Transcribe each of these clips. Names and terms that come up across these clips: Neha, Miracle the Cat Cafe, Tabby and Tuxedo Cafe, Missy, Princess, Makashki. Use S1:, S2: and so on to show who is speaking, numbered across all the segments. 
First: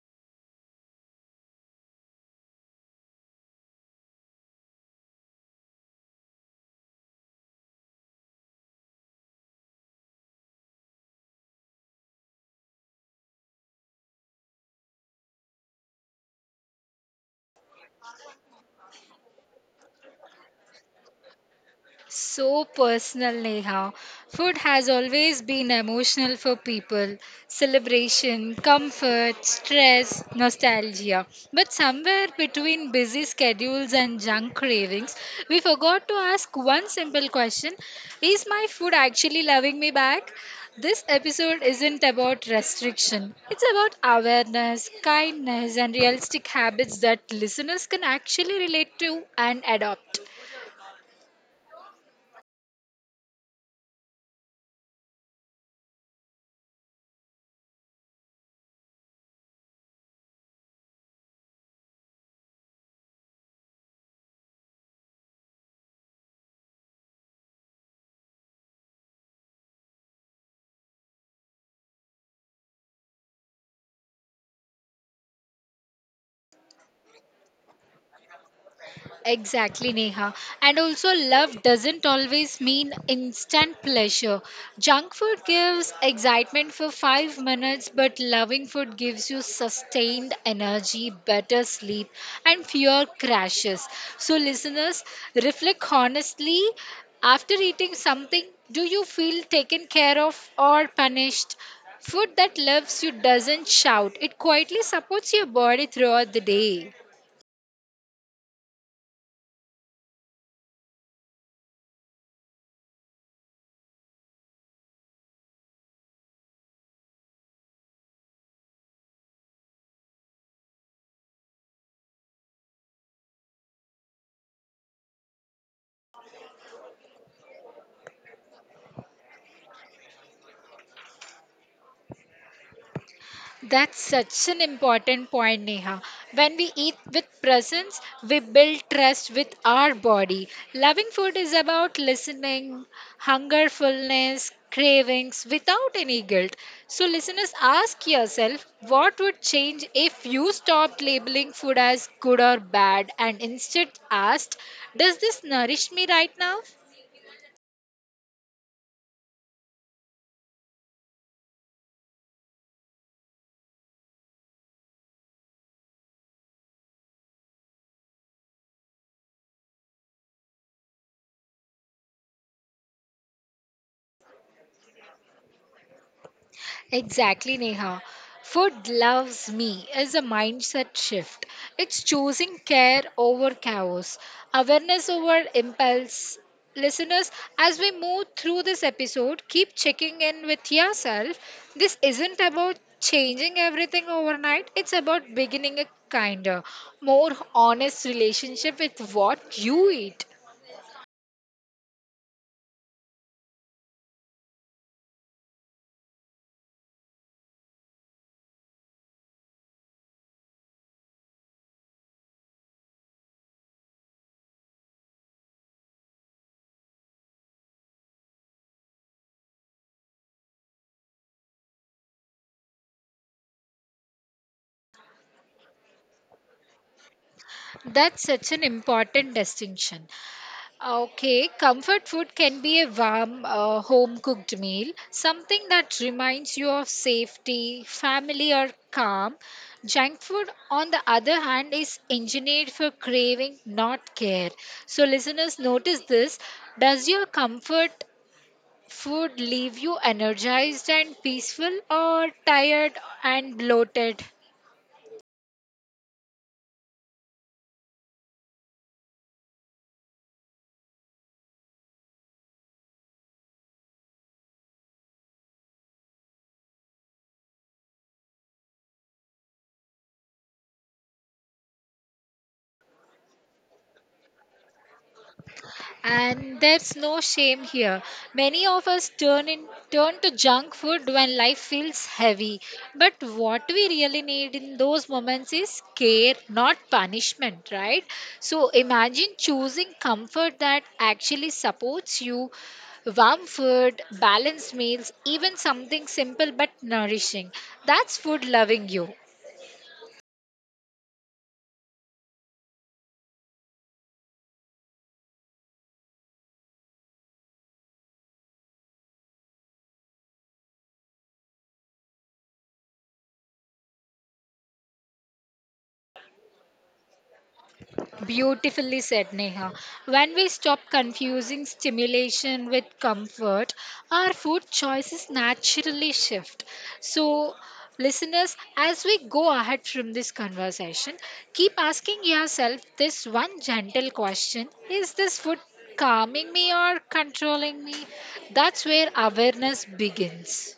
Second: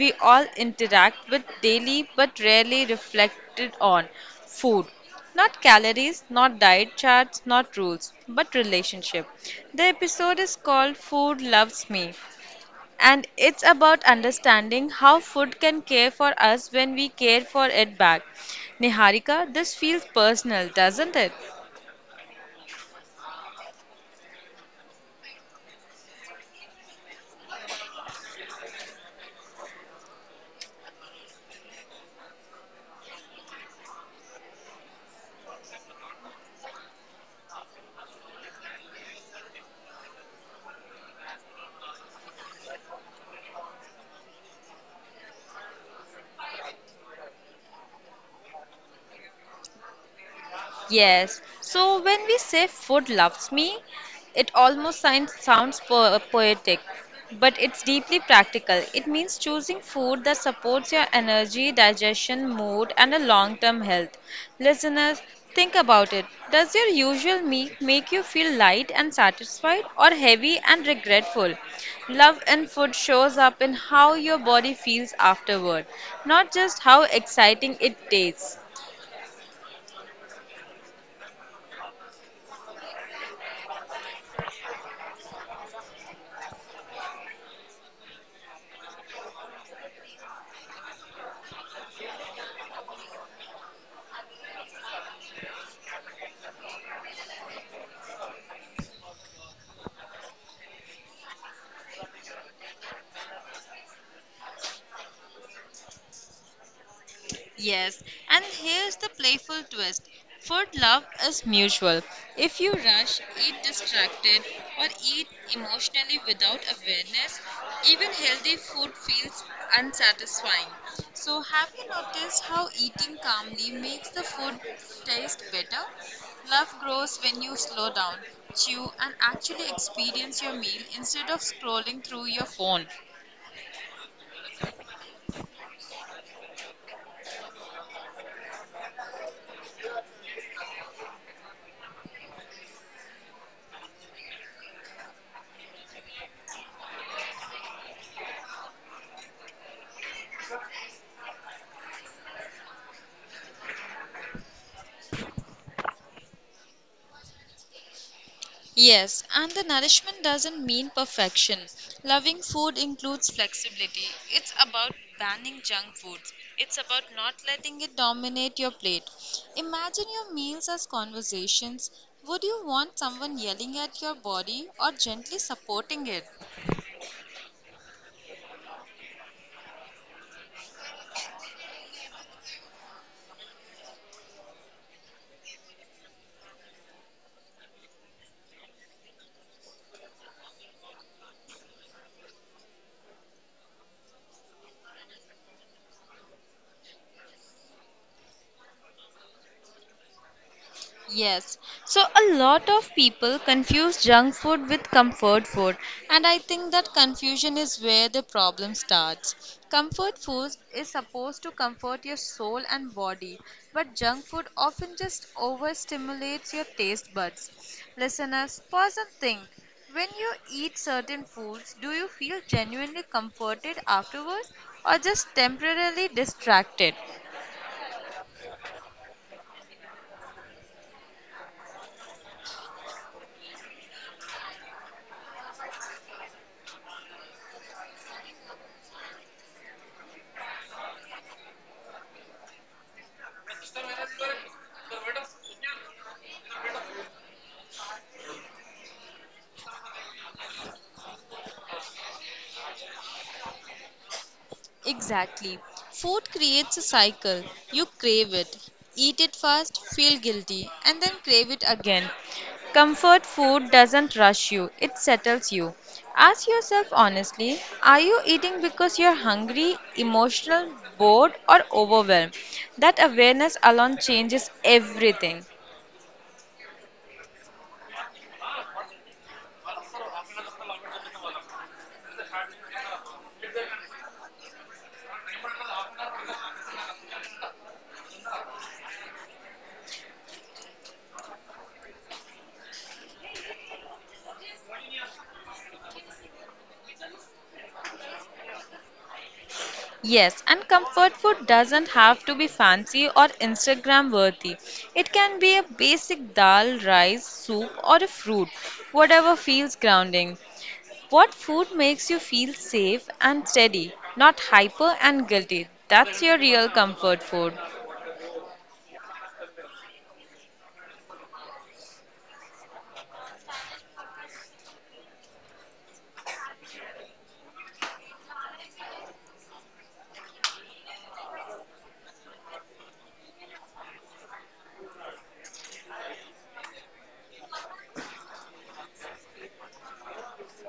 S1: we all interact with daily but rarely reflected on food. Not calories, not diet charts, not rules, but relationship. The episode is called Food Loves Me, and it's about understanding how food can care for us when we care for it back. Niharika, this feels personal, doesn't it?
S2: So personal, Neha. Food has always been emotional for people celebration, comfort, stress, nostalgia. But somewhere between busy schedules and junk cravings, we forgot to ask one simple question. Is my food actually loving me back? This episode isn't about restriction. It's about awareness, kindness, and realistic habits that listeners can actually relate to and adopt.
S1: Yes. So when we say food loves me, it almost sounds poetic, but it's deeply practical. It means choosing food that supports your energy, digestion, mood, and a long term health. Listeners, think about it. Does your usual meal make you feel light and satisfied, or heavy and regretful? Love in food shows up in how your body feels afterward, not just how exciting it tastes.
S2: Exactly, Neha. And also, love doesn't always mean instant pleasure. Junk food gives excitement for 5 minutes, but loving food gives you sustained energy, better sleep, and fewer crashes. So, listeners, reflect honestly. After eating something, do you feel taken care of or punished? Food that loves you doesn't shout, it quietly supports your body throughout the day.
S1: Yes, and here's the playful twist. Food love is mutual. If you rush, eat distracted, or eat emotionally without awareness, even healthy food feels unsatisfying. So, have you noticed how eating calmly makes the food taste better? Love grows when you slow down, chew, and actually experience your meal instead of scrolling through your phone.
S2: That's such an important point, Neha. When we eat with presence, we build trust with our body. Loving food is about listening, hunger, fullness, cravings without any guilt. So, listeners, ask yourself, what would change if you stopped labeling food as good or bad and instead asked, does this nourish me right now?
S1: Yes, and the nourishment doesn't mean perfection. Loving food includes flexibility. It's about banning junk foods. It's about not letting it dominate your plate. Imagine your meals as conversations. Would you want someone yelling at your body or gently supporting it?
S2: Exactly, Neha. Food loves me is a mindset shift. It's choosing care over chaos, awareness over impulse. Listeners, as we move through this episode, keep checking in with yourself. This isn't about changing everything overnight, it's about beginning a kinder, more honest relationship with what you eat.
S1: Yes. So a lot of people confuse junk food with comfort food, and I think that confusion is where the problem starts. Comfort food is supposed to comfort your soul and body, but junk food often just overstimulates your taste buds. Listeners, pause and think. When you eat certain foods, do you feel genuinely comforted afterwards or just temporarily distracted?
S2: That's such an important distinction. Okay, comfort food can be a warm, home cooked meal, something that reminds you of safety, family, or calm. Junk food, on the other hand, is engineered for craving, not care. So, listeners, notice this. Does your comfort food leave you energized and peaceful, or tired and bloated?
S1: Exactly. Food creates a cycle. You crave it, eat it fast, feel guilty, and then crave it again. Comfort food doesn't rush you, it settles you. Ask yourself honestly are you eating because you're hungry, emotional, bored, or overwhelmed? That awareness alone changes everything.
S2: And there's no shame here. Many of us turn to junk food when life feels heavy. But what we really need in those moments is care, not punishment, right? So imagine choosing comfort that actually supports you, warm food, balanced meals, even something simple but nourishing. That's food loving you.
S1: Yes, and comfort food doesn't have to be fancy or Instagram worthy. It can be a basic dal, rice, soup, or a fruit, whatever feels grounding. What food makes you feel safe and steady, not hyper and guilty? That's your real comfort food.
S2: Beautifully said, Neha. When we stop confusing stimulation with comfort, our food choices naturally shift. So, listeners, as we go ahead from this conversation, keep asking yourself this one gentle question. Is this food calming me or controlling me? That's where awareness begins.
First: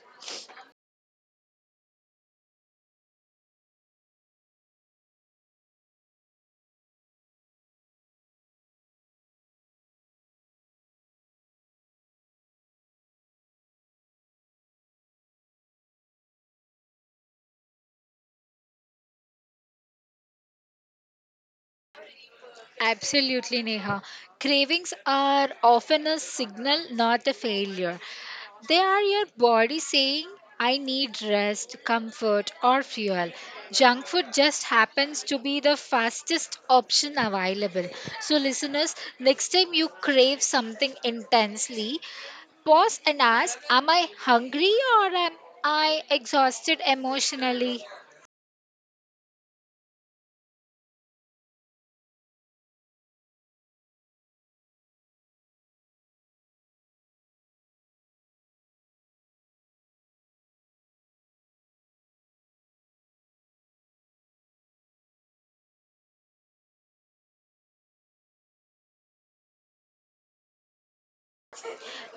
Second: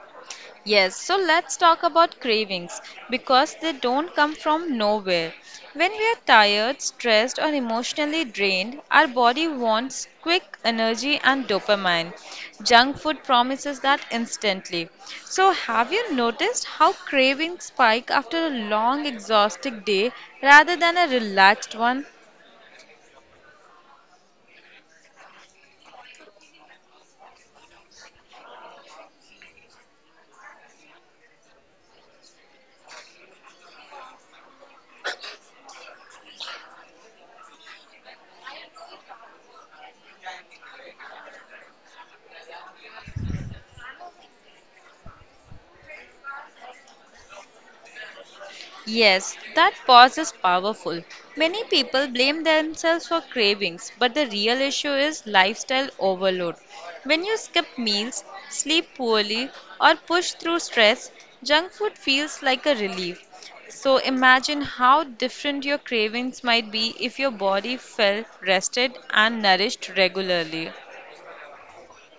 S1: Yes, so let's talk about cravings because they don't come from nowhere. When we are tired, stressed, or emotionally drained, our body wants quick energy and dopamine. Junk food promises that instantly. So, have you noticed how cravings spike after a long, exhausting day rather than a relaxed one?
S2: Absolutely, Neha. Cravings are often a signal, not a failure. They are your body saying, I need rest, comfort, or fuel. Junk food just happens to be the fastest option available. So, listeners, next time you crave something intensely, pause and ask, am I hungry or am I exhausted emotionally?
S1: Yes, that pause is powerful. Many people blame themselves for cravings, but the real issue is lifestyle overload. When you skip meals, sleep poorly, or push through stress, junk food feels like a relief. So imagine how different your cravings might be if your body felt rested and nourished regularly.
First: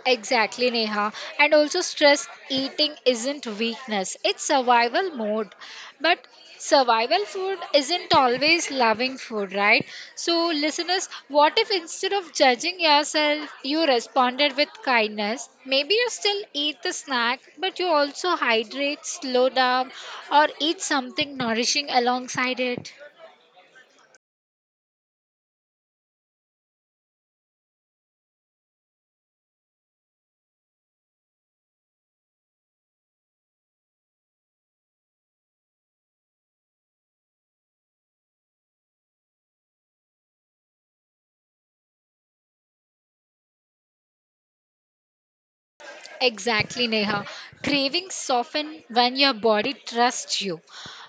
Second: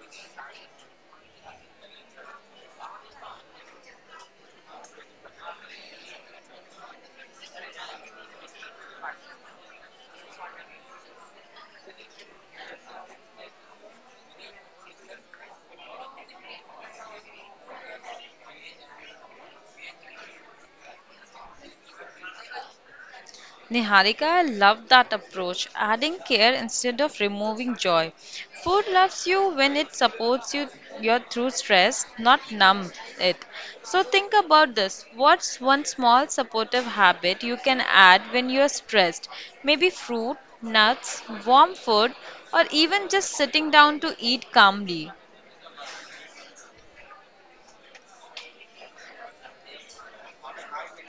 S2: Exactly, Neha. And also, stress eating isn't weakness, it's survival mode. But survival food isn't always loving food, right? So, listeners, what if instead of judging yourself, you responded with kindness? Maybe you still eat the snack, but you also hydrate, slow down, or eat something nourishing alongside it.
S1: Niharika loved that approach, adding care instead of removing joy. Food loves you when it supports you your through stress, not numb it. So think about this. What's one small supportive habit you can add when you're stressed? Maybe fruit, nuts, warm food, or even just sitting down to eat calmly.
S2: Exactly, Neha. Cravings soften when your body trusts you.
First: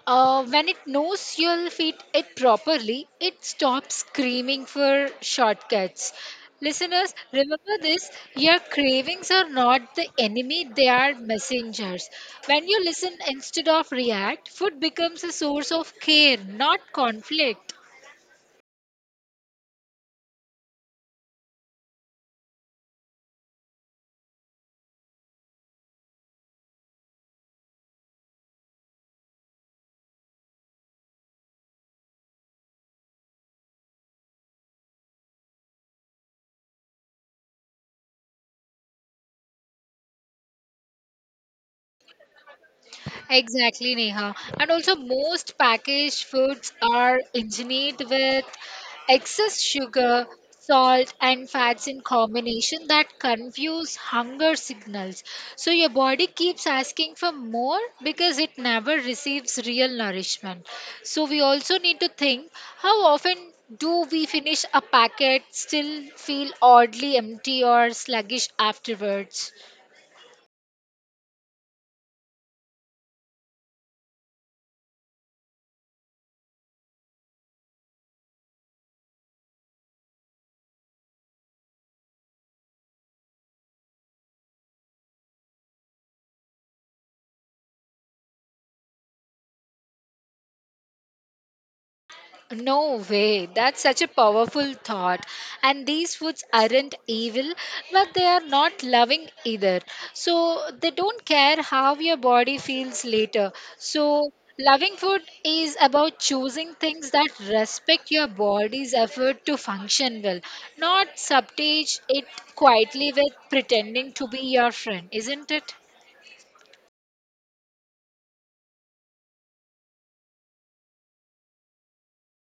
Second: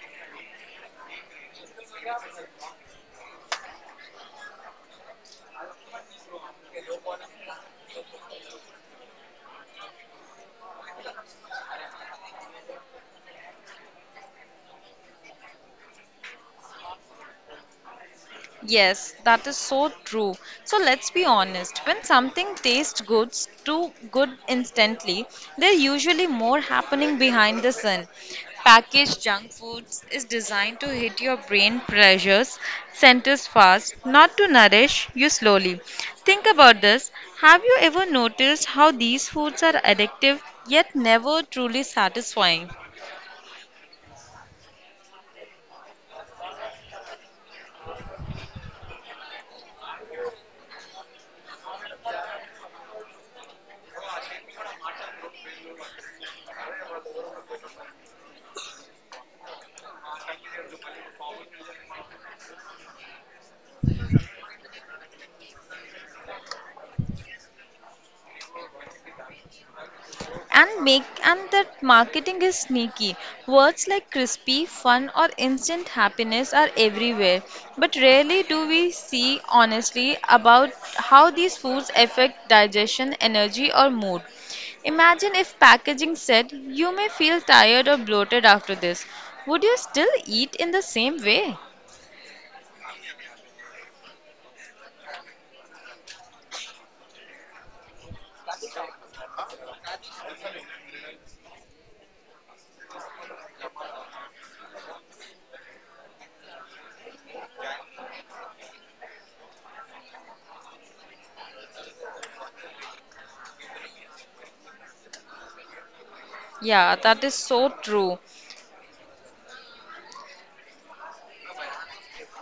S2: When it knows you'll feed it properly, it stops screaming for shortcuts. Listeners, remember this, your cravings are not the enemy, they are messengers. When you listen instead of react, food becomes a source of care, not conflict.
S1: Yes, that is so true. So let's be honest, when something tastes good too good instantly, there's usually more happening behind the sun. Packaged junk foods is designed to hit your brain pressures centers fast, not to nourish you slowly. Think about this. Have you ever noticed how these foods are addictive yet never truly satisfying?
S2: Exactly, Neha. And also, most packaged foods are engineered with excess sugar, salt, and fats in combination that confuse hunger signals. So, your body keeps asking for more because it never receives real nourishment. So, we also need to think, how often do we finish a packet still feel oddly empty or sluggish afterwards?
S1: And make and that marketing is sneaky, words like crispy fun or instant happiness are everywhere, but rarely do we see honestly about how these foods affect digestion energy or mood. Imagine if packaging said you may feel tired or bloated after this, would you still eat in the same way?
S2: No way. That's such a powerful thought. And these foods aren't evil, but they are not loving either. So they don't care how your body feels later. So loving food is about choosing things that respect your body's effort to function well, not subtage it quietly with pretending to be your friend, isn't it?
S1: Yeah, that is so true.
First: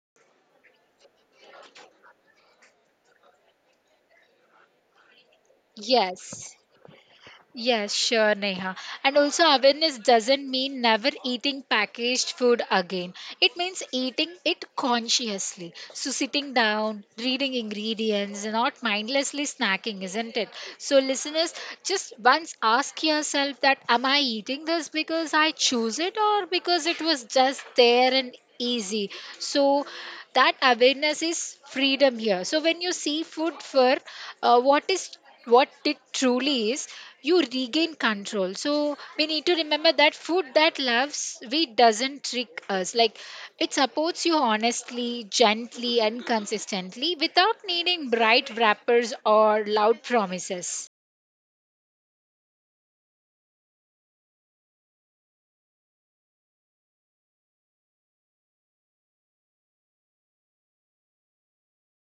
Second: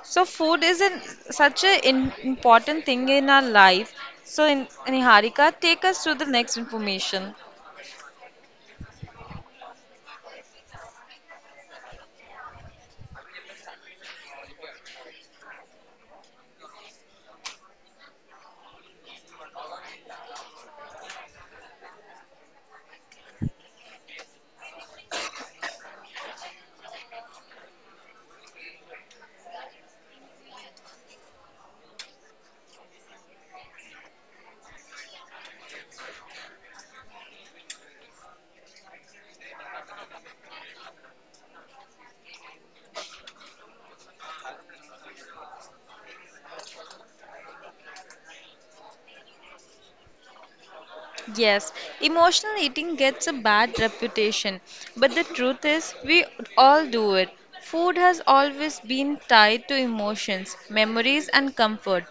S1: So such an important thing in our life. So in, Niharika, take us to the
S2: Yes.
S1: next information.
S2: Yes, sure, Neha. And also, awareness doesn't mean never eating packaged food again. It means eating it consciously. So, sitting down, reading ingredients, and not mindlessly snacking, isn't it? So, listeners, just once ask yourself that, am I eating this because I choose it or because it was just there and easy? So, that awareness is freedom here. So, when you see food for uh, what is what it truly is, you regain control. So we need to remember that food that loves we doesn't trick us, like it supports you honestly, gently, and consistently without needing bright wrappers or loud promises.
S1: Yes, emotional eating gets a bad reputation, but the truth is, we all do it. Food has always been tied to emotions, memories, and comfort.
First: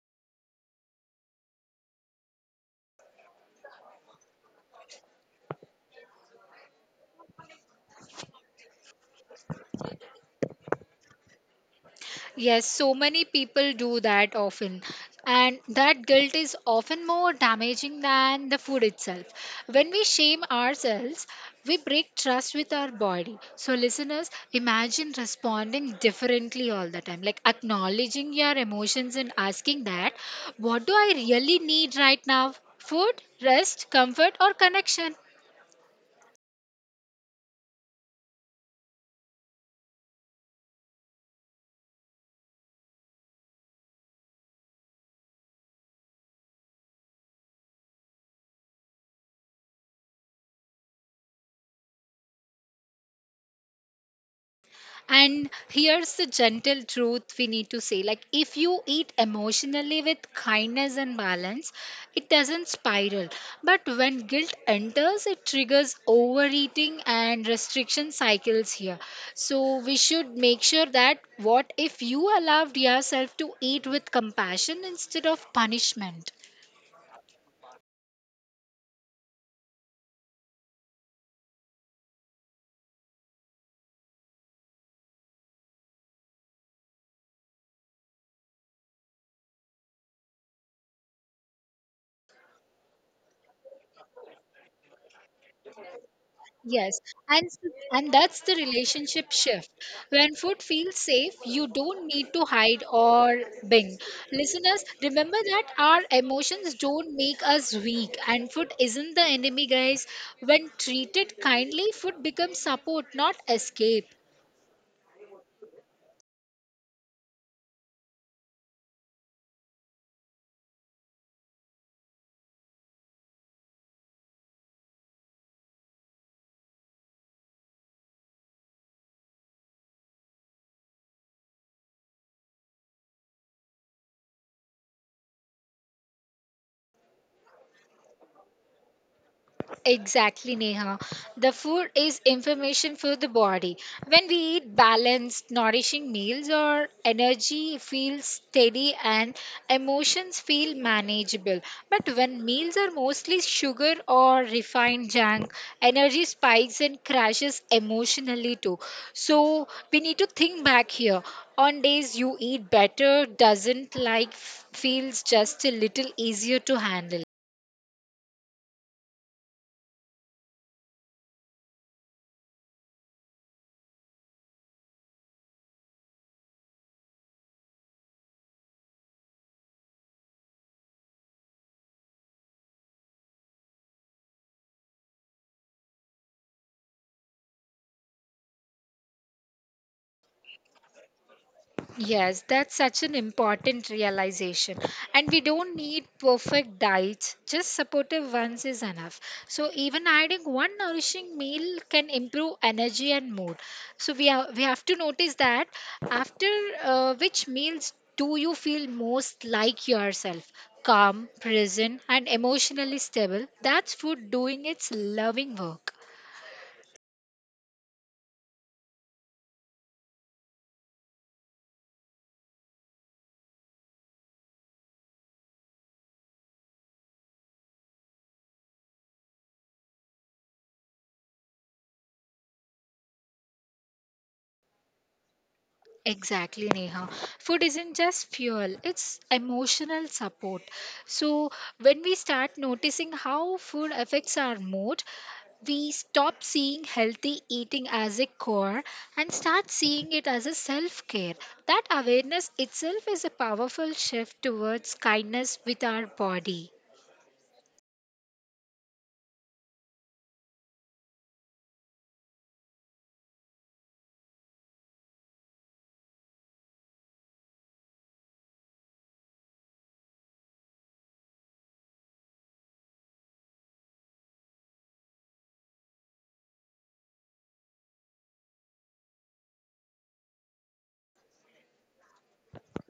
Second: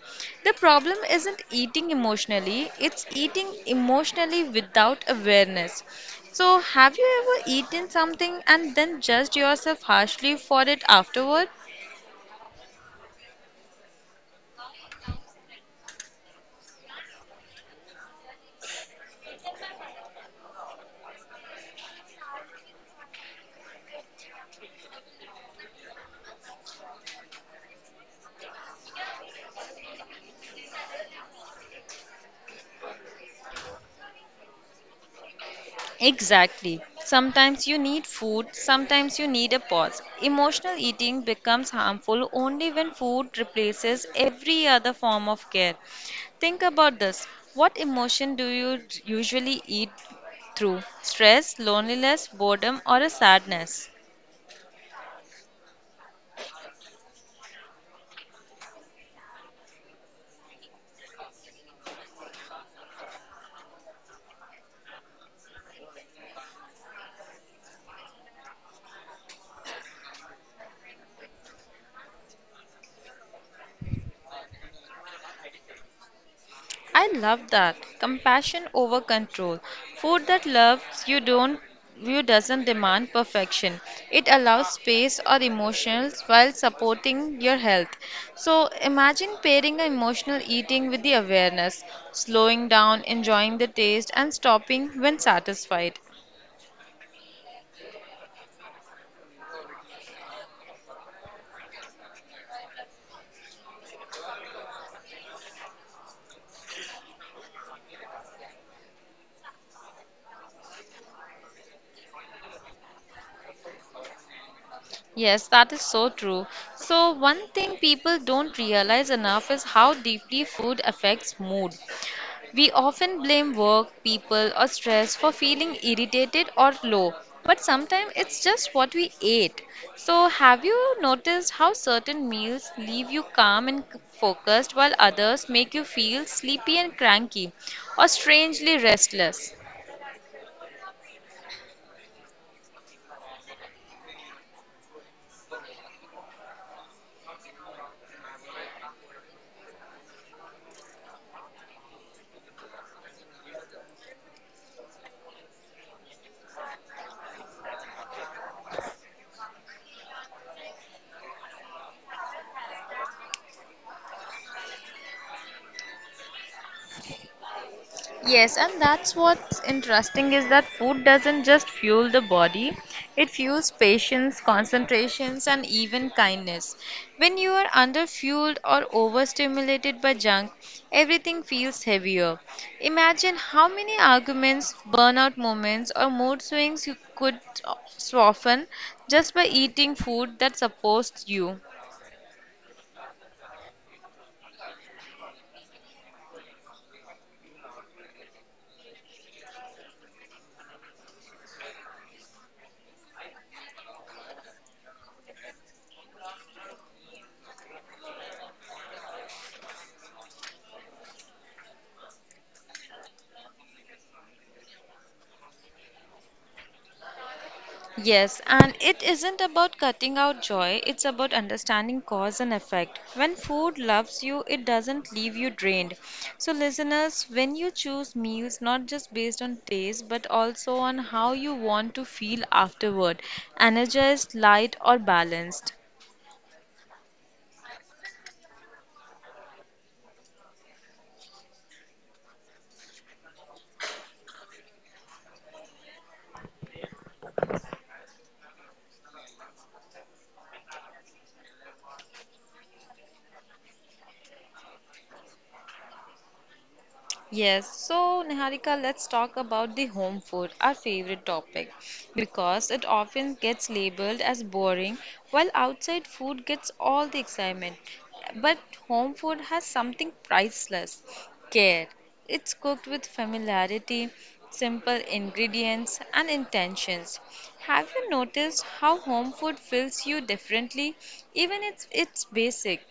S1: The problem isn't eating emotionally, it's eating emotionally without awareness. So, have you ever eaten something and then judged yourself harshly for it afterward?
S2: Yes, so many people do that often. And that guilt is often more damaging than the food itself. When we shame ourselves, we break trust with our body. So, listeners, imagine responding differently all the time, like acknowledging your emotions and asking that, what do I really need right now? Food, rest, comfort, or connection?
S1: Exactly. Sometimes you need food, sometimes you need a pause. Emotional eating becomes harmful only when food replaces every other form of care. Think about this. What emotion do you usually eat through? Stress, loneliness, boredom, or a sadness?
S2: And here's the gentle truth we need to say, like, if you eat emotionally with kindness and balance, it doesn't spiral. But when guilt enters, it triggers overeating and restriction cycles here. So we should make sure that, what if you allowed yourself to eat with compassion instead of punishment?
S1: I love that. Compassion over control. Food that loves you don't you doesn't demand perfection. It allows space or emotions while supporting your health. So imagine pairing emotional eating with the awareness, slowing down, enjoying the taste and stopping when satisfied.
S2: Yes, and s- and that's the relationship shift. When food feels safe, you don't need to hide or bing. Listeners, remember that our emotions don't make us weak, and food isn't the enemy, guys. When treated kindly, food becomes support, not escape.
S1: Yes, that is so true. So, one thing people don't realize enough is how deeply food affects mood. We often blame work, people, or stress for feeling irritated or low, but sometimes it's just what we ate. So, have you noticed how certain meals leave you calm and focused while others make you feel sleepy and cranky or strangely restless?
S2: Exactly, Neha. The food is information for the body. When we eat balanced, nourishing meals, our energy feels steady and emotions feel manageable. But when meals are mostly sugar or refined junk, energy spikes and crashes emotionally too. So we need to think back here. On days you eat better, doesn't feels just a little easier to handle.
S1: Yes, and that's what's interesting is that food doesn't just fuel the body, it fuels patience, concentrations, and even kindness. When you are underfueled or overstimulated by junk, everything feels heavier. Imagine how many arguments, burnout moments, or mood swings you could soften just by eating food that supports you.
S2: Yes, that's such an important realization. And we don't need perfect diets, just supportive ones is enough. So even adding one nourishing meal can improve energy and mood. So we have to notice that after which meals do you feel most like yourself? Calm, present, and emotionally stable. That's food doing its loving work.
S1: Yes, and it isn't about cutting out joy, it's about understanding cause and effect. When food loves you, it doesn't leave you drained. So, listeners, when you choose meals, not just based on taste, but also on how you want to feel afterward energized, light, or balanced.
S2: Exactly, Neha. Food isn't just fuel, it's emotional support. So, when we start noticing how food affects our mood, we stop seeing healthy eating as a core and start seeing it as a self care. That awareness itself is a powerful shift towards kindness with our body.
S1: Yes, so Niharika, let's talk about the home food, our favorite topic, because it often gets labeled as boring, while outside food gets all the excitement. But home food has something priceless care. It's cooked with familiarity, simple ingredients, and intentions. Have you noticed how home food fills you differently, even if it's basic?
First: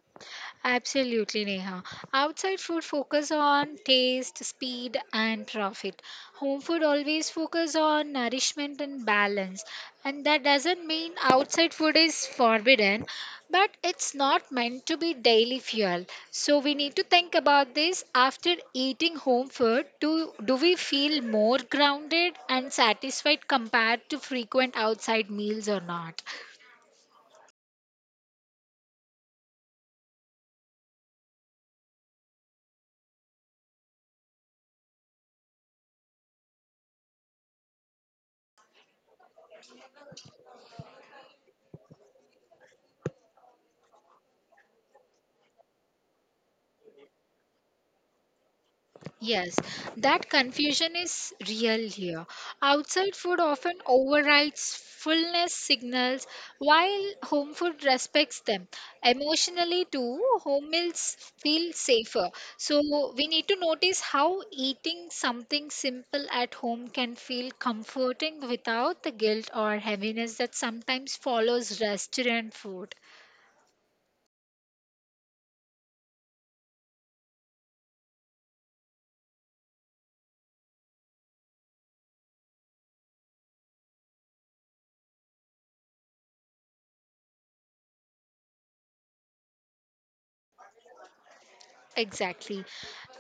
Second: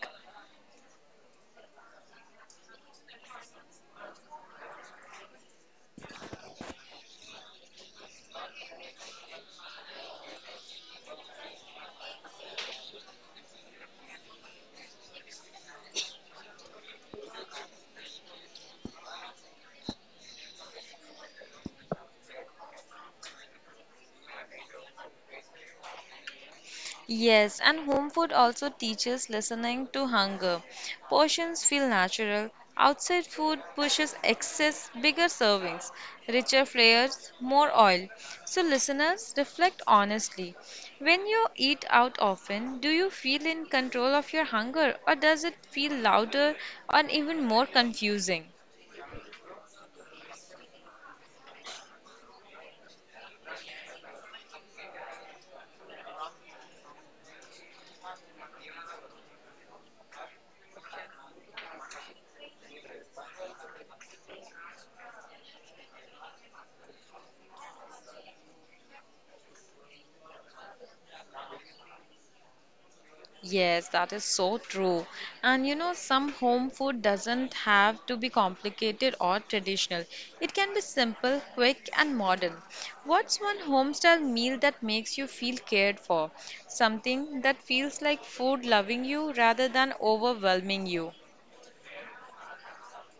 S2: Absolutely, Neha. Outside food focus on taste, speed, and profit. Home food always focus on nourishment and balance. And that doesn't mean outside food is forbidden, but it's not meant to be daily fuel. So we need to think about this after eating home food. Do we feel more grounded and satisfied compared to frequent outside meals or not?
S1: Yes, and home food also teaches listening to hunger. Portions feel natural. Outside food pushes excess, bigger servings, richer flavors, more oil. So, listeners, reflect honestly. When you eat out often, do you feel in control of your hunger or does it feel louder and even more confusing?
S2: Yes, that confusion is real here. Outside food often overrides fullness signals, while home food respects them. Emotionally, too, home meals feel safer. So, we need to notice how eating something simple at home can feel comforting without the guilt or heaviness that sometimes follows restaurant food.
S1: Yes, that is so true. And you know, some home food doesn't have to be complicated or traditional. It can be simple, quick, and modern. What's one homestyle meal that makes you feel cared for? Something that feels like food loving you rather than overwhelming you.
S2: Exactly.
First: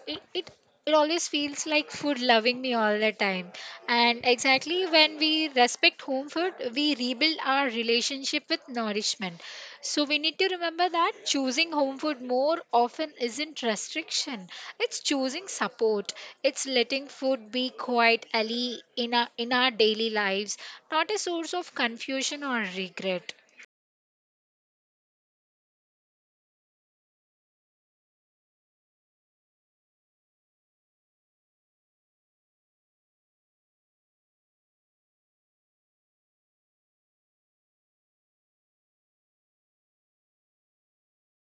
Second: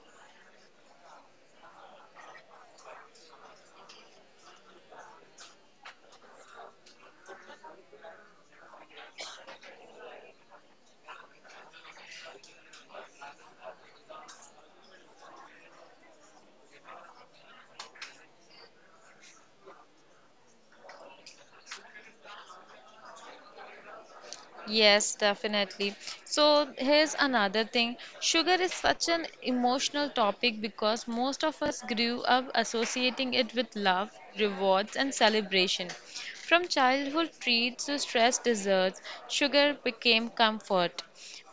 S2: It, it it always feels like food loving me all the time. And exactly when we respect home food, we rebuild our relationship with nourishment. So we need to remember that choosing home food more often isn't restriction. It's choosing support. It's letting food be quite ally in our daily lives, not a source of confusion or regret.
S1: Yes, definitely. So here's another thing. Sugar is such an emotional topic because most of us grew up associating it with love, rewards, and celebration. From childhood treats to stress desserts, sugar became comfort.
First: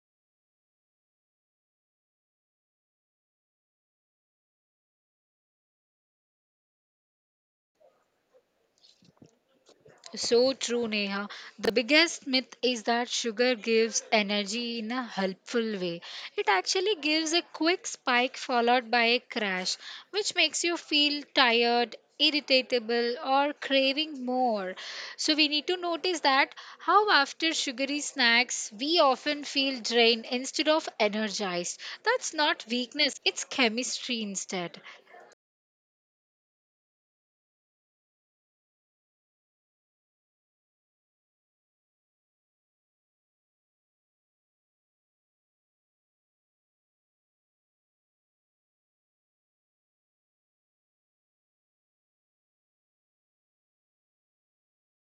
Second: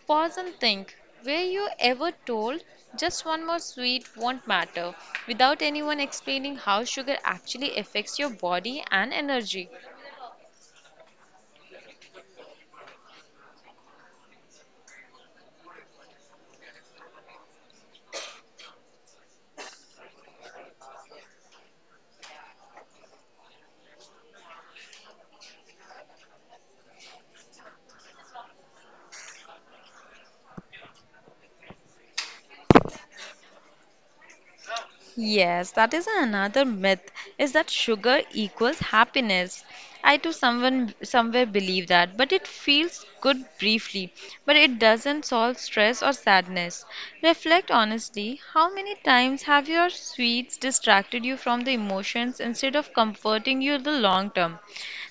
S1: Pause and think. Were you ever told just one more sweet won't matter without anyone explaining how sugar actually affects your body and energy?
S2: So true, Neha. The biggest myth is that sugar gives energy in a helpful way. It actually gives a quick spike followed by a crash, which makes you feel tired, irritable, or craving more. So, we need to notice that how after sugary snacks we often feel drained instead of energized. That's not weakness, it's chemistry instead.
S1: Yes, that is another myth is that sugar equals happiness. I too someone somewhere believe that, but it feels good briefly, but it doesn't solve stress or sadness. Reflect honestly, how many times have your sweets distracted you from the emotions instead of comforting you in the long term?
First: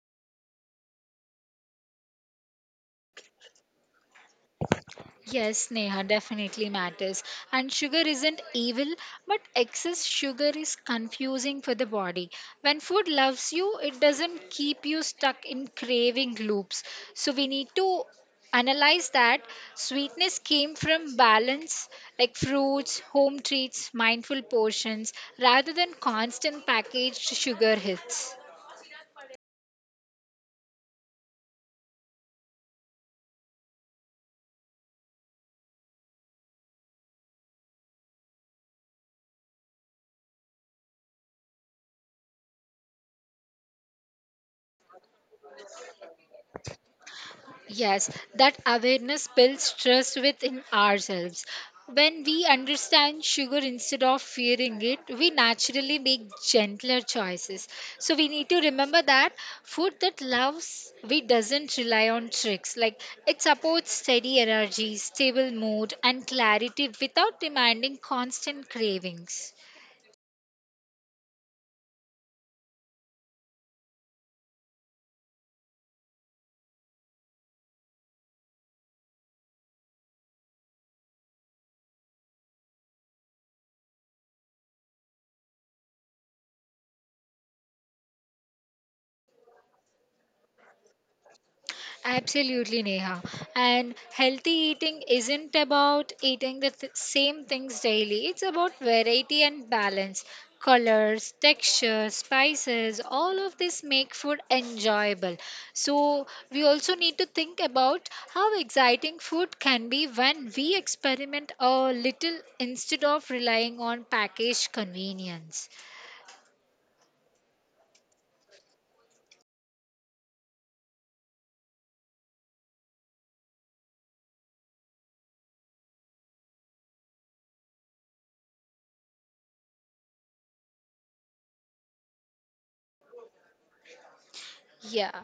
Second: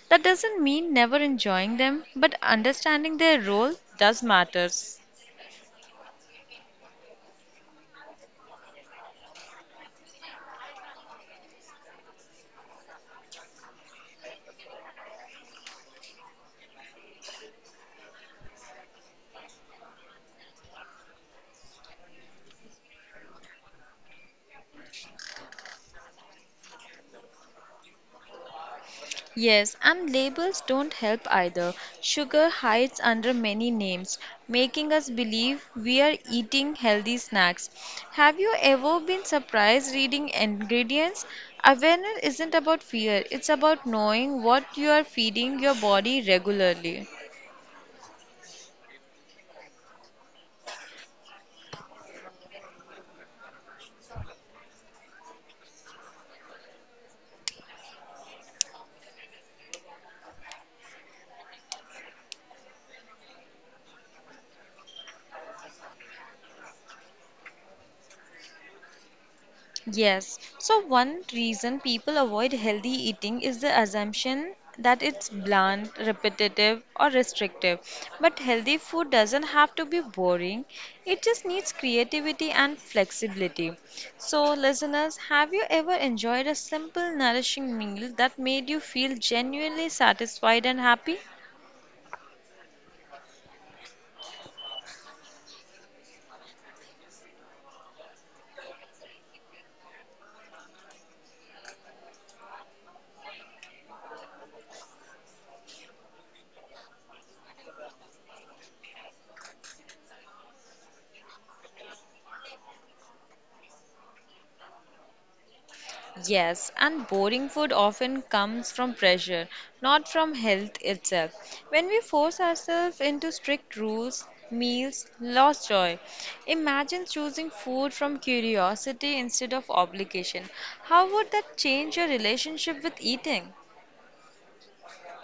S1: That doesn't mean never enjoying them, but understanding their role does matters.
S2: Yes, Neha, definitely matters. And sugar isn't evil, but excess sugar is confusing for the body. When food loves you, it doesn't keep you stuck in craving loops. So we need to analyze that sweetness came from balance, like fruits, home treats, mindful portions, rather than constant packaged sugar hits.
S1: Yes, and labels don't help either. Sugar hides under many names, making us believe we are eating healthy snacks. Have you ever been surprised reading ingredients? Awareness isn't about fear, it's about knowing what you are feeding your body regularly.
S2: Yes, that awareness builds trust within ourselves. When we understand sugar instead of fearing it, we naturally make gentler choices. So we need to remember that food that loves we doesn't rely on tricks. Like it supports steady energy, stable mood, and clarity without demanding constant cravings.
S1: Yes. So, one reason people avoid healthy eating is the assumption that it's bland, repetitive, or restrictive. But healthy food doesn't have to be boring, it just needs creativity and flexibility. So, listeners, have you ever enjoyed a simple, nourishing meal that made you feel genuinely satisfied and happy?
S2: Absolutely, Neha. And healthy eating isn't about eating the same things daily, it's about variety and balance. Colors, textures, spices, all of this make food enjoyable. So, we also need to think about how exciting food can be when we experiment a little instead of relying on packaged convenience.
S1: Yes, and boring food often comes from pressure, not from health itself. When we force ourselves into strict rules, meals lose joy. Imagine choosing food from curiosity instead of obligation. How would that change your relationship with eating?
S2: Yeah,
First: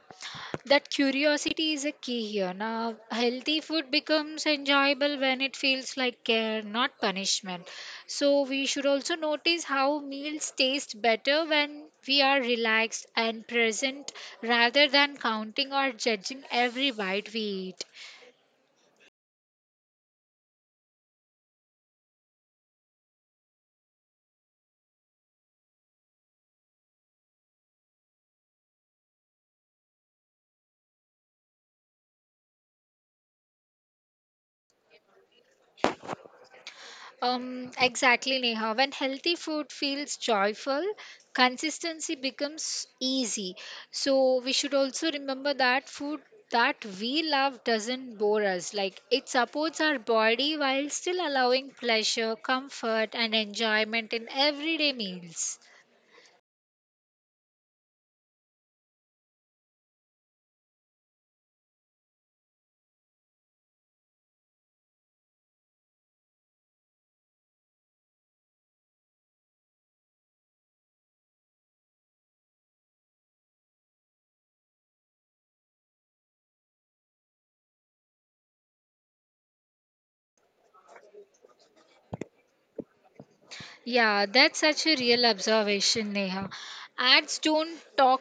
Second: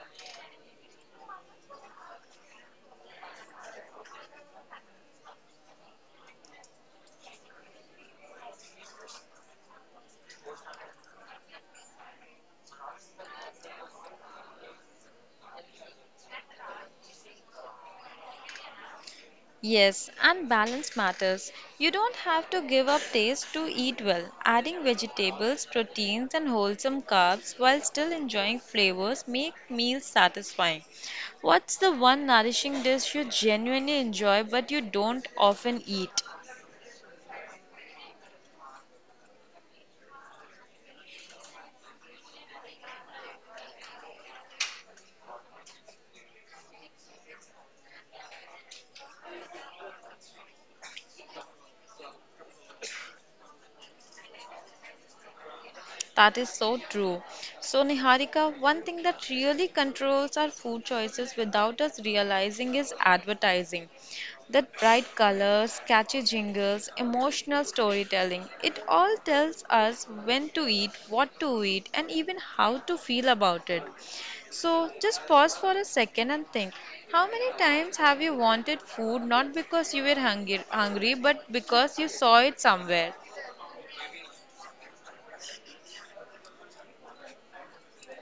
S2: that curiosity is a key here. Now, healthy food becomes enjoyable when it feels like care, not punishment. So, we should also notice how meals taste better when we are relaxed and present rather than counting or judging every bite we eat.
S1: Yes, and balance matters. You don't have to give up taste to eat well. Adding vegetables, proteins, and wholesome carbs while still enjoying flavors make meals satisfying. What's the one nourishing dish you genuinely enjoy but you don't often eat?
S2: Exactly, Neha. When healthy food feels joyful, consistency becomes easy. So we should also remember that food that we love doesn't bore us. Like it supports our body while still allowing pleasure, comfort, and enjoyment in everyday meals.
S1: That is so true. So, Niharika, one thing that really controls our food choices without us realizing is advertising. That bright colors, catchy jingles, emotional storytelling, it all tells us when to eat, what to eat, and even how to feel about it. So, just pause for a second and think how many times have you wanted food not because you were hungry but because you saw it somewhere?
S2: Yeah, that's such a real observation, Neha. Ads don't talk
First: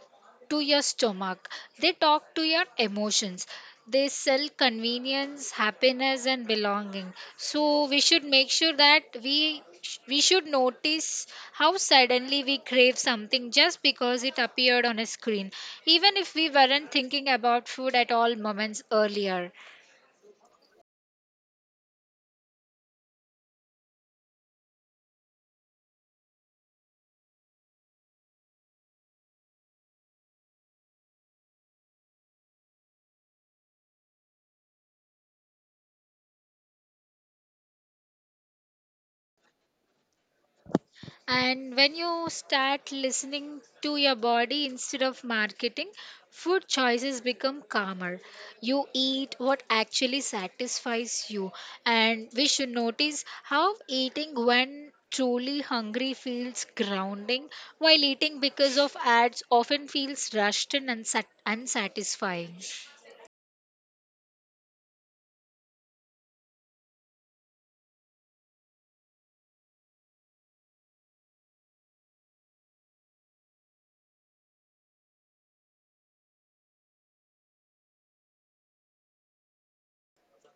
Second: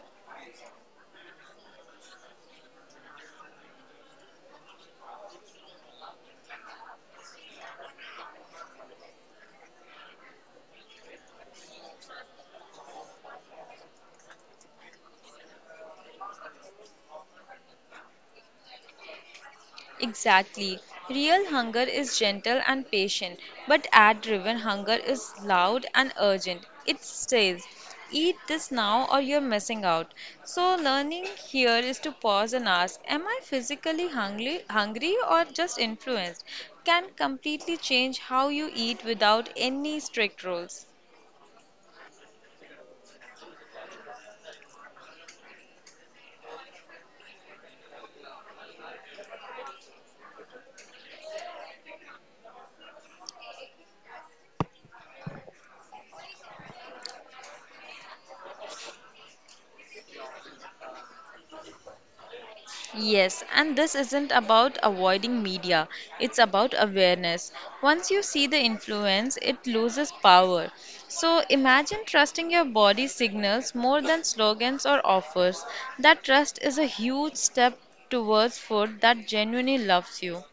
S2: to your stomach, they talk to your emotions. They sell convenience, happiness, and belonging. So we should make sure that we should notice how suddenly we crave something just because it appeared on a screen even if we weren't thinking about food at all moments earlier.
S1: Exactly. Real hunger is gentle and patient, but ad driven hunger is loud and urgent. It says, eat this now or you're missing out. So, learning here is to pause and ask, am I physically hungry or just influenced? Can completely change how you eat without any strict rules.
S2: And when you start listening to your body instead of marketing, food choices become calmer. You eat what actually satisfies you. And we should notice how eating when truly hungry feels grounding, while eating because of ads often feels rushed and unsatisfying.
S1: Yes, and this isn't about avoiding media, it's about awareness. Once you see the influence, it loses power. So imagine trusting your body signals more than slogans or offers. That trust is a huge step towards food that genuinely loves you.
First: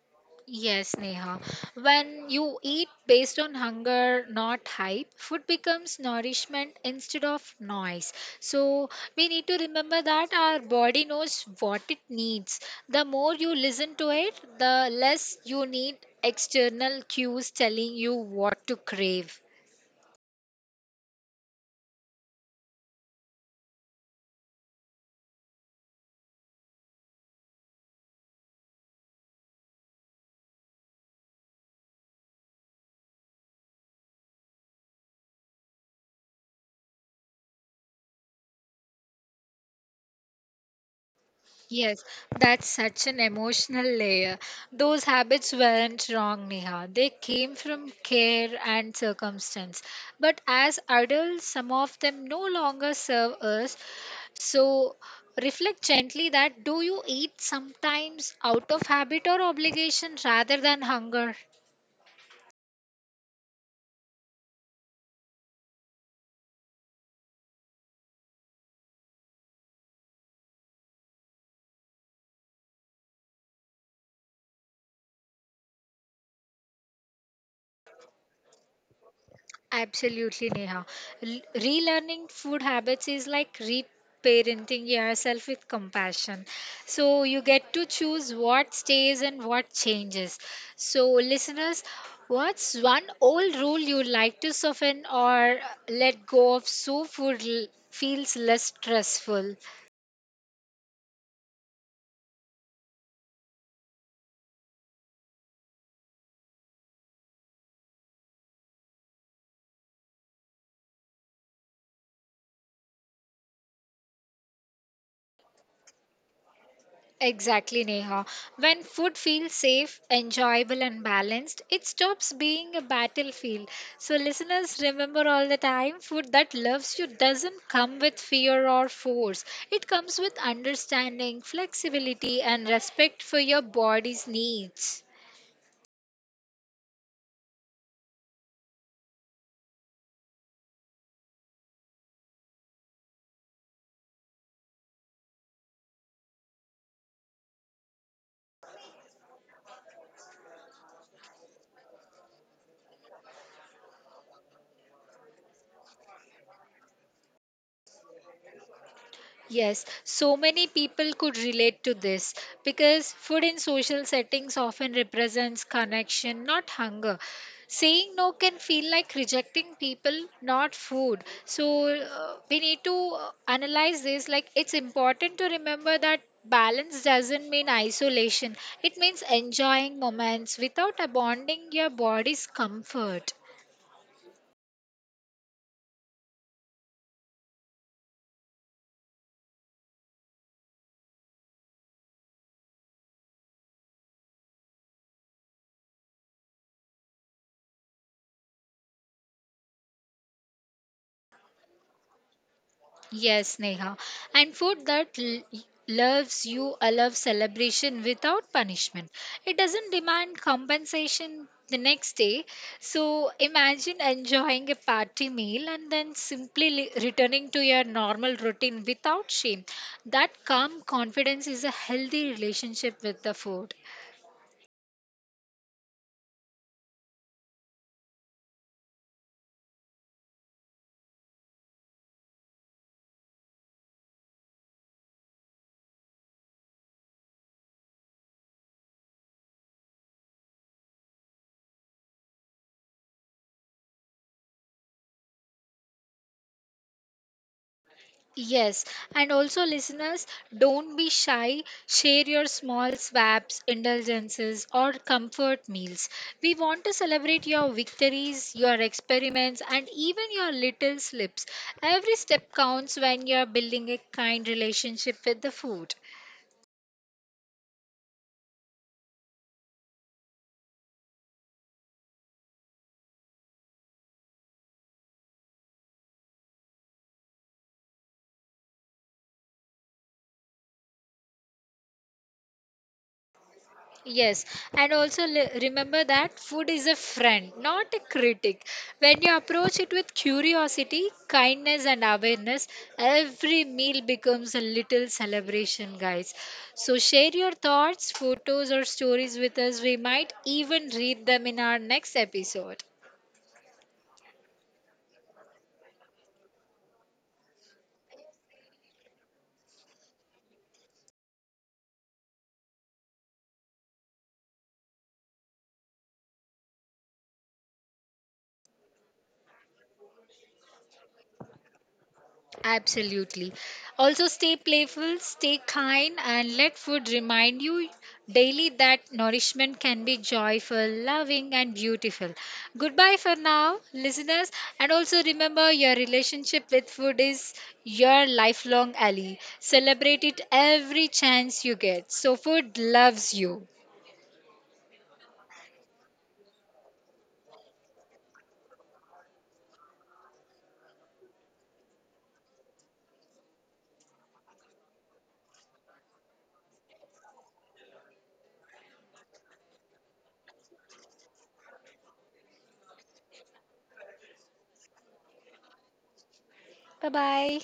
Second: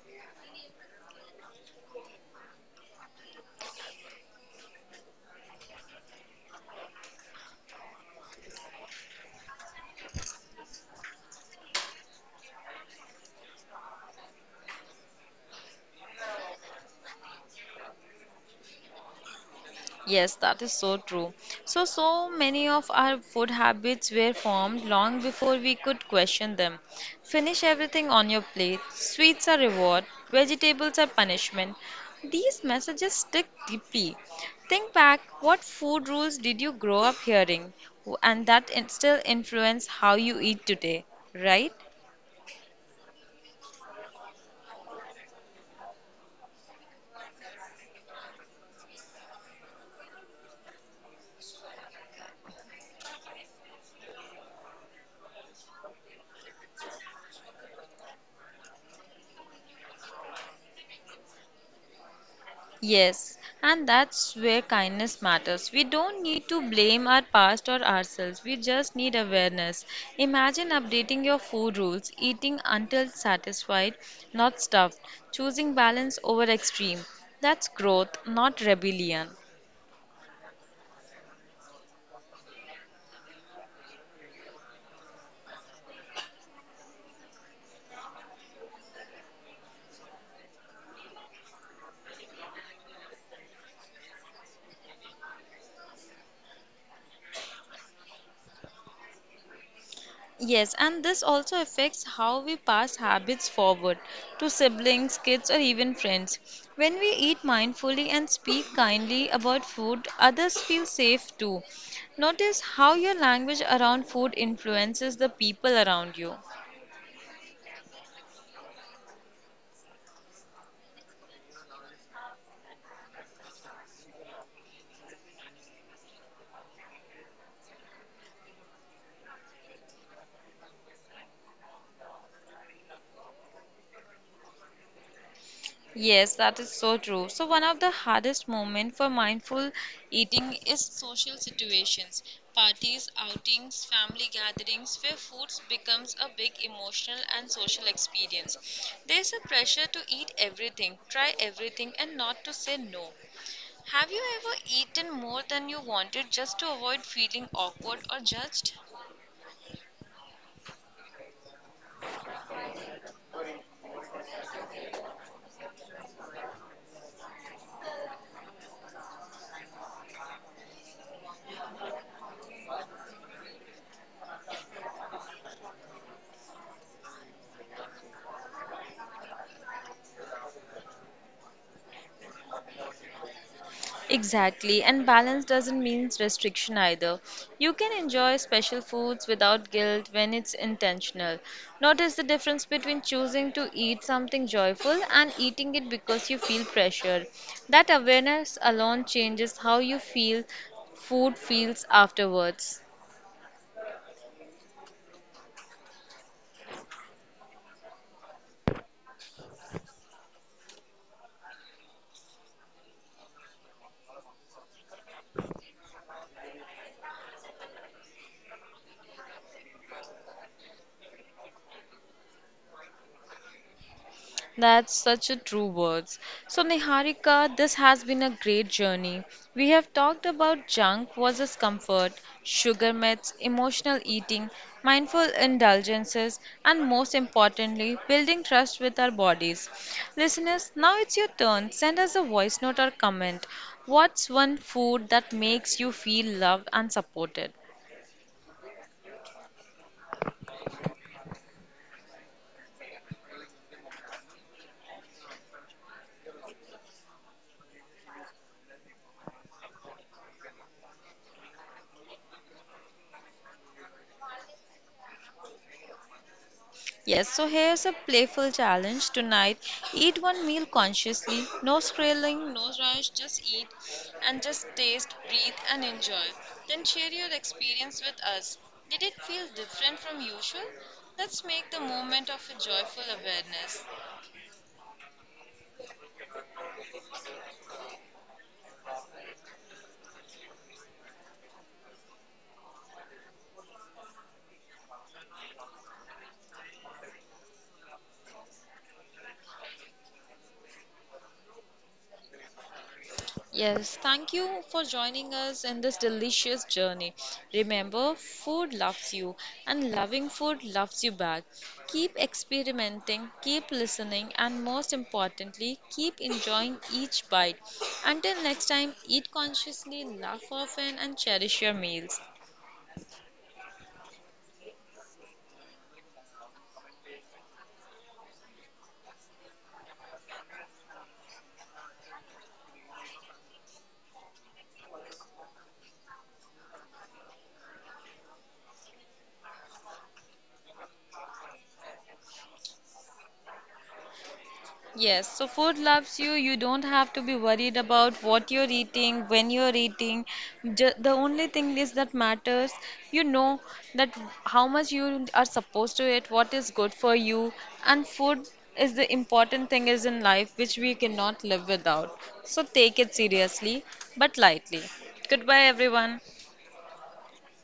S2: Yes, Neha. When you eat based on hunger, not hype, food becomes nourishment instead of noise. So, we need to remember that our body knows what it needs. The more you listen to it, the less you need external cues telling you what to crave.
S1: Yes, that is so true. So, so many of our food habits were formed long before we could question them. Finish everything on your plate. Sweets are reward. Vegetables are punishment. These messages stick deeply. Think back, what food rules did you grow up hearing? And that still influence how you eat today, right?
S2: Yes, that's such an emotional layer. Those habits weren't wrong, Neha. They came from care and circumstance. But as adults, some of them no longer serve us. So reflect gently that, do you eat sometimes out of habit or obligation rather than hunger?
S1: Yes, and that's where kindness matters. We don't need to blame our past or ourselves. We just need awareness. Imagine updating your food rules, eating until satisfied, not stuffed, choosing balance over extreme. That's growth, not rebellion.
S2: Absolutely, Neha. Relearning food habits is like reparenting yourself with compassion. So you get to choose what stays and what changes. So, listeners, what's one old rule you like to soften or let go of so food feels less stressful?
S1: Yes, and this also affects how we pass habits forward to siblings, kids, or even friends. When we eat mindfully and speak kindly about food, others feel safe too. Notice how your language around food influences the people around you.
S2: Exactly, Neha. When food feels safe, enjoyable, and balanced, it stops being a battlefield. So, listeners, remember all the time, food that loves you doesn't come with fear or force. It comes with understanding, flexibility, and respect for your body's needs.
S1: Yes, that is so true. So one of the hardest moments for mindful eating is social situations, parties, outings, family gatherings where food becomes a big emotional and social experience. There's a pressure to eat everything, try everything and not to say no. Have you ever eaten more than you wanted just to avoid feeling awkward or judged?
S2: Yes, so many people could relate to this because food in social settings often represents connection, not hunger. Saying no can feel like rejecting people, not food. So we need to analyze this. Like, it's important to remember that balance doesn't mean isolation, it means enjoying moments without abandoning your body's comfort.
S1: Exactly, and balance doesn't mean restriction either. You can enjoy special foods without guilt when it's intentional. Notice the difference between choosing to eat something joyful and eating it because you feel pressure. That awareness alone changes how you feel food feels afterwards.
S2: Yes, Neha. And food that loves you, a love celebration without punishment. It doesn't demand compensation the next day. So imagine enjoying a party meal and then simply returning to your normal routine without shame. That calm confidence is a healthy relationship with the food.
S1: That's such a true words. So Niharika, this has been a great journey. We have talked about junk versus comfort, sugar myths, emotional eating, mindful indulgences, and most importantly, building trust with our bodies. Listeners, now it's your turn. Send us a voice note or comment. What's one food that makes you feel loved and supported?
S2: Yes, and also, listeners, don't be shy. Share your small swaps, indulgences, or comfort meals. We want to celebrate your victories, your experiments, and even your little slips. Every step counts when you're building a kind relationship with the food.
S1: Yes, so here's a playful challenge tonight. Eat one meal consciously. No scrolling, no rush, just eat and just taste, breathe, and enjoy. Then share your experience with us. Did it feel different from usual? Let's make the moment of a joyful awareness.
S2: Yes, and also remember that food is a friend, not a critic. When you approach it with curiosity, kindness, and awareness, every meal becomes a little celebration, guys. So, share your thoughts, photos, or stories with us. We might even read them in our next episode.
S1: Yes, thank you for joining us in this delicious journey. Remember, food loves you, and loving food loves you back. Keep experimenting, keep listening, and most importantly, keep enjoying each bite. Until next time, eat consciously, laugh often, and cherish your meals.
S2: Absolutely. Also, stay playful, stay kind, and let food remind you daily that nourishment can be joyful, loving, and beautiful. Goodbye for now, listeners. And also remember, your relationship with food is your lifelong ally. Celebrate it every chance you get. So, food loves you.
S1: Yes, so food loves you. You don't have to be worried about what you're eating, when you're eating. The only thing is that matters. You know that how much you are supposed to eat, what is good for you, and food is the important thing is in life which we cannot live without. So take it seriously but lightly. Goodbye everyone.
S2: Bye bye.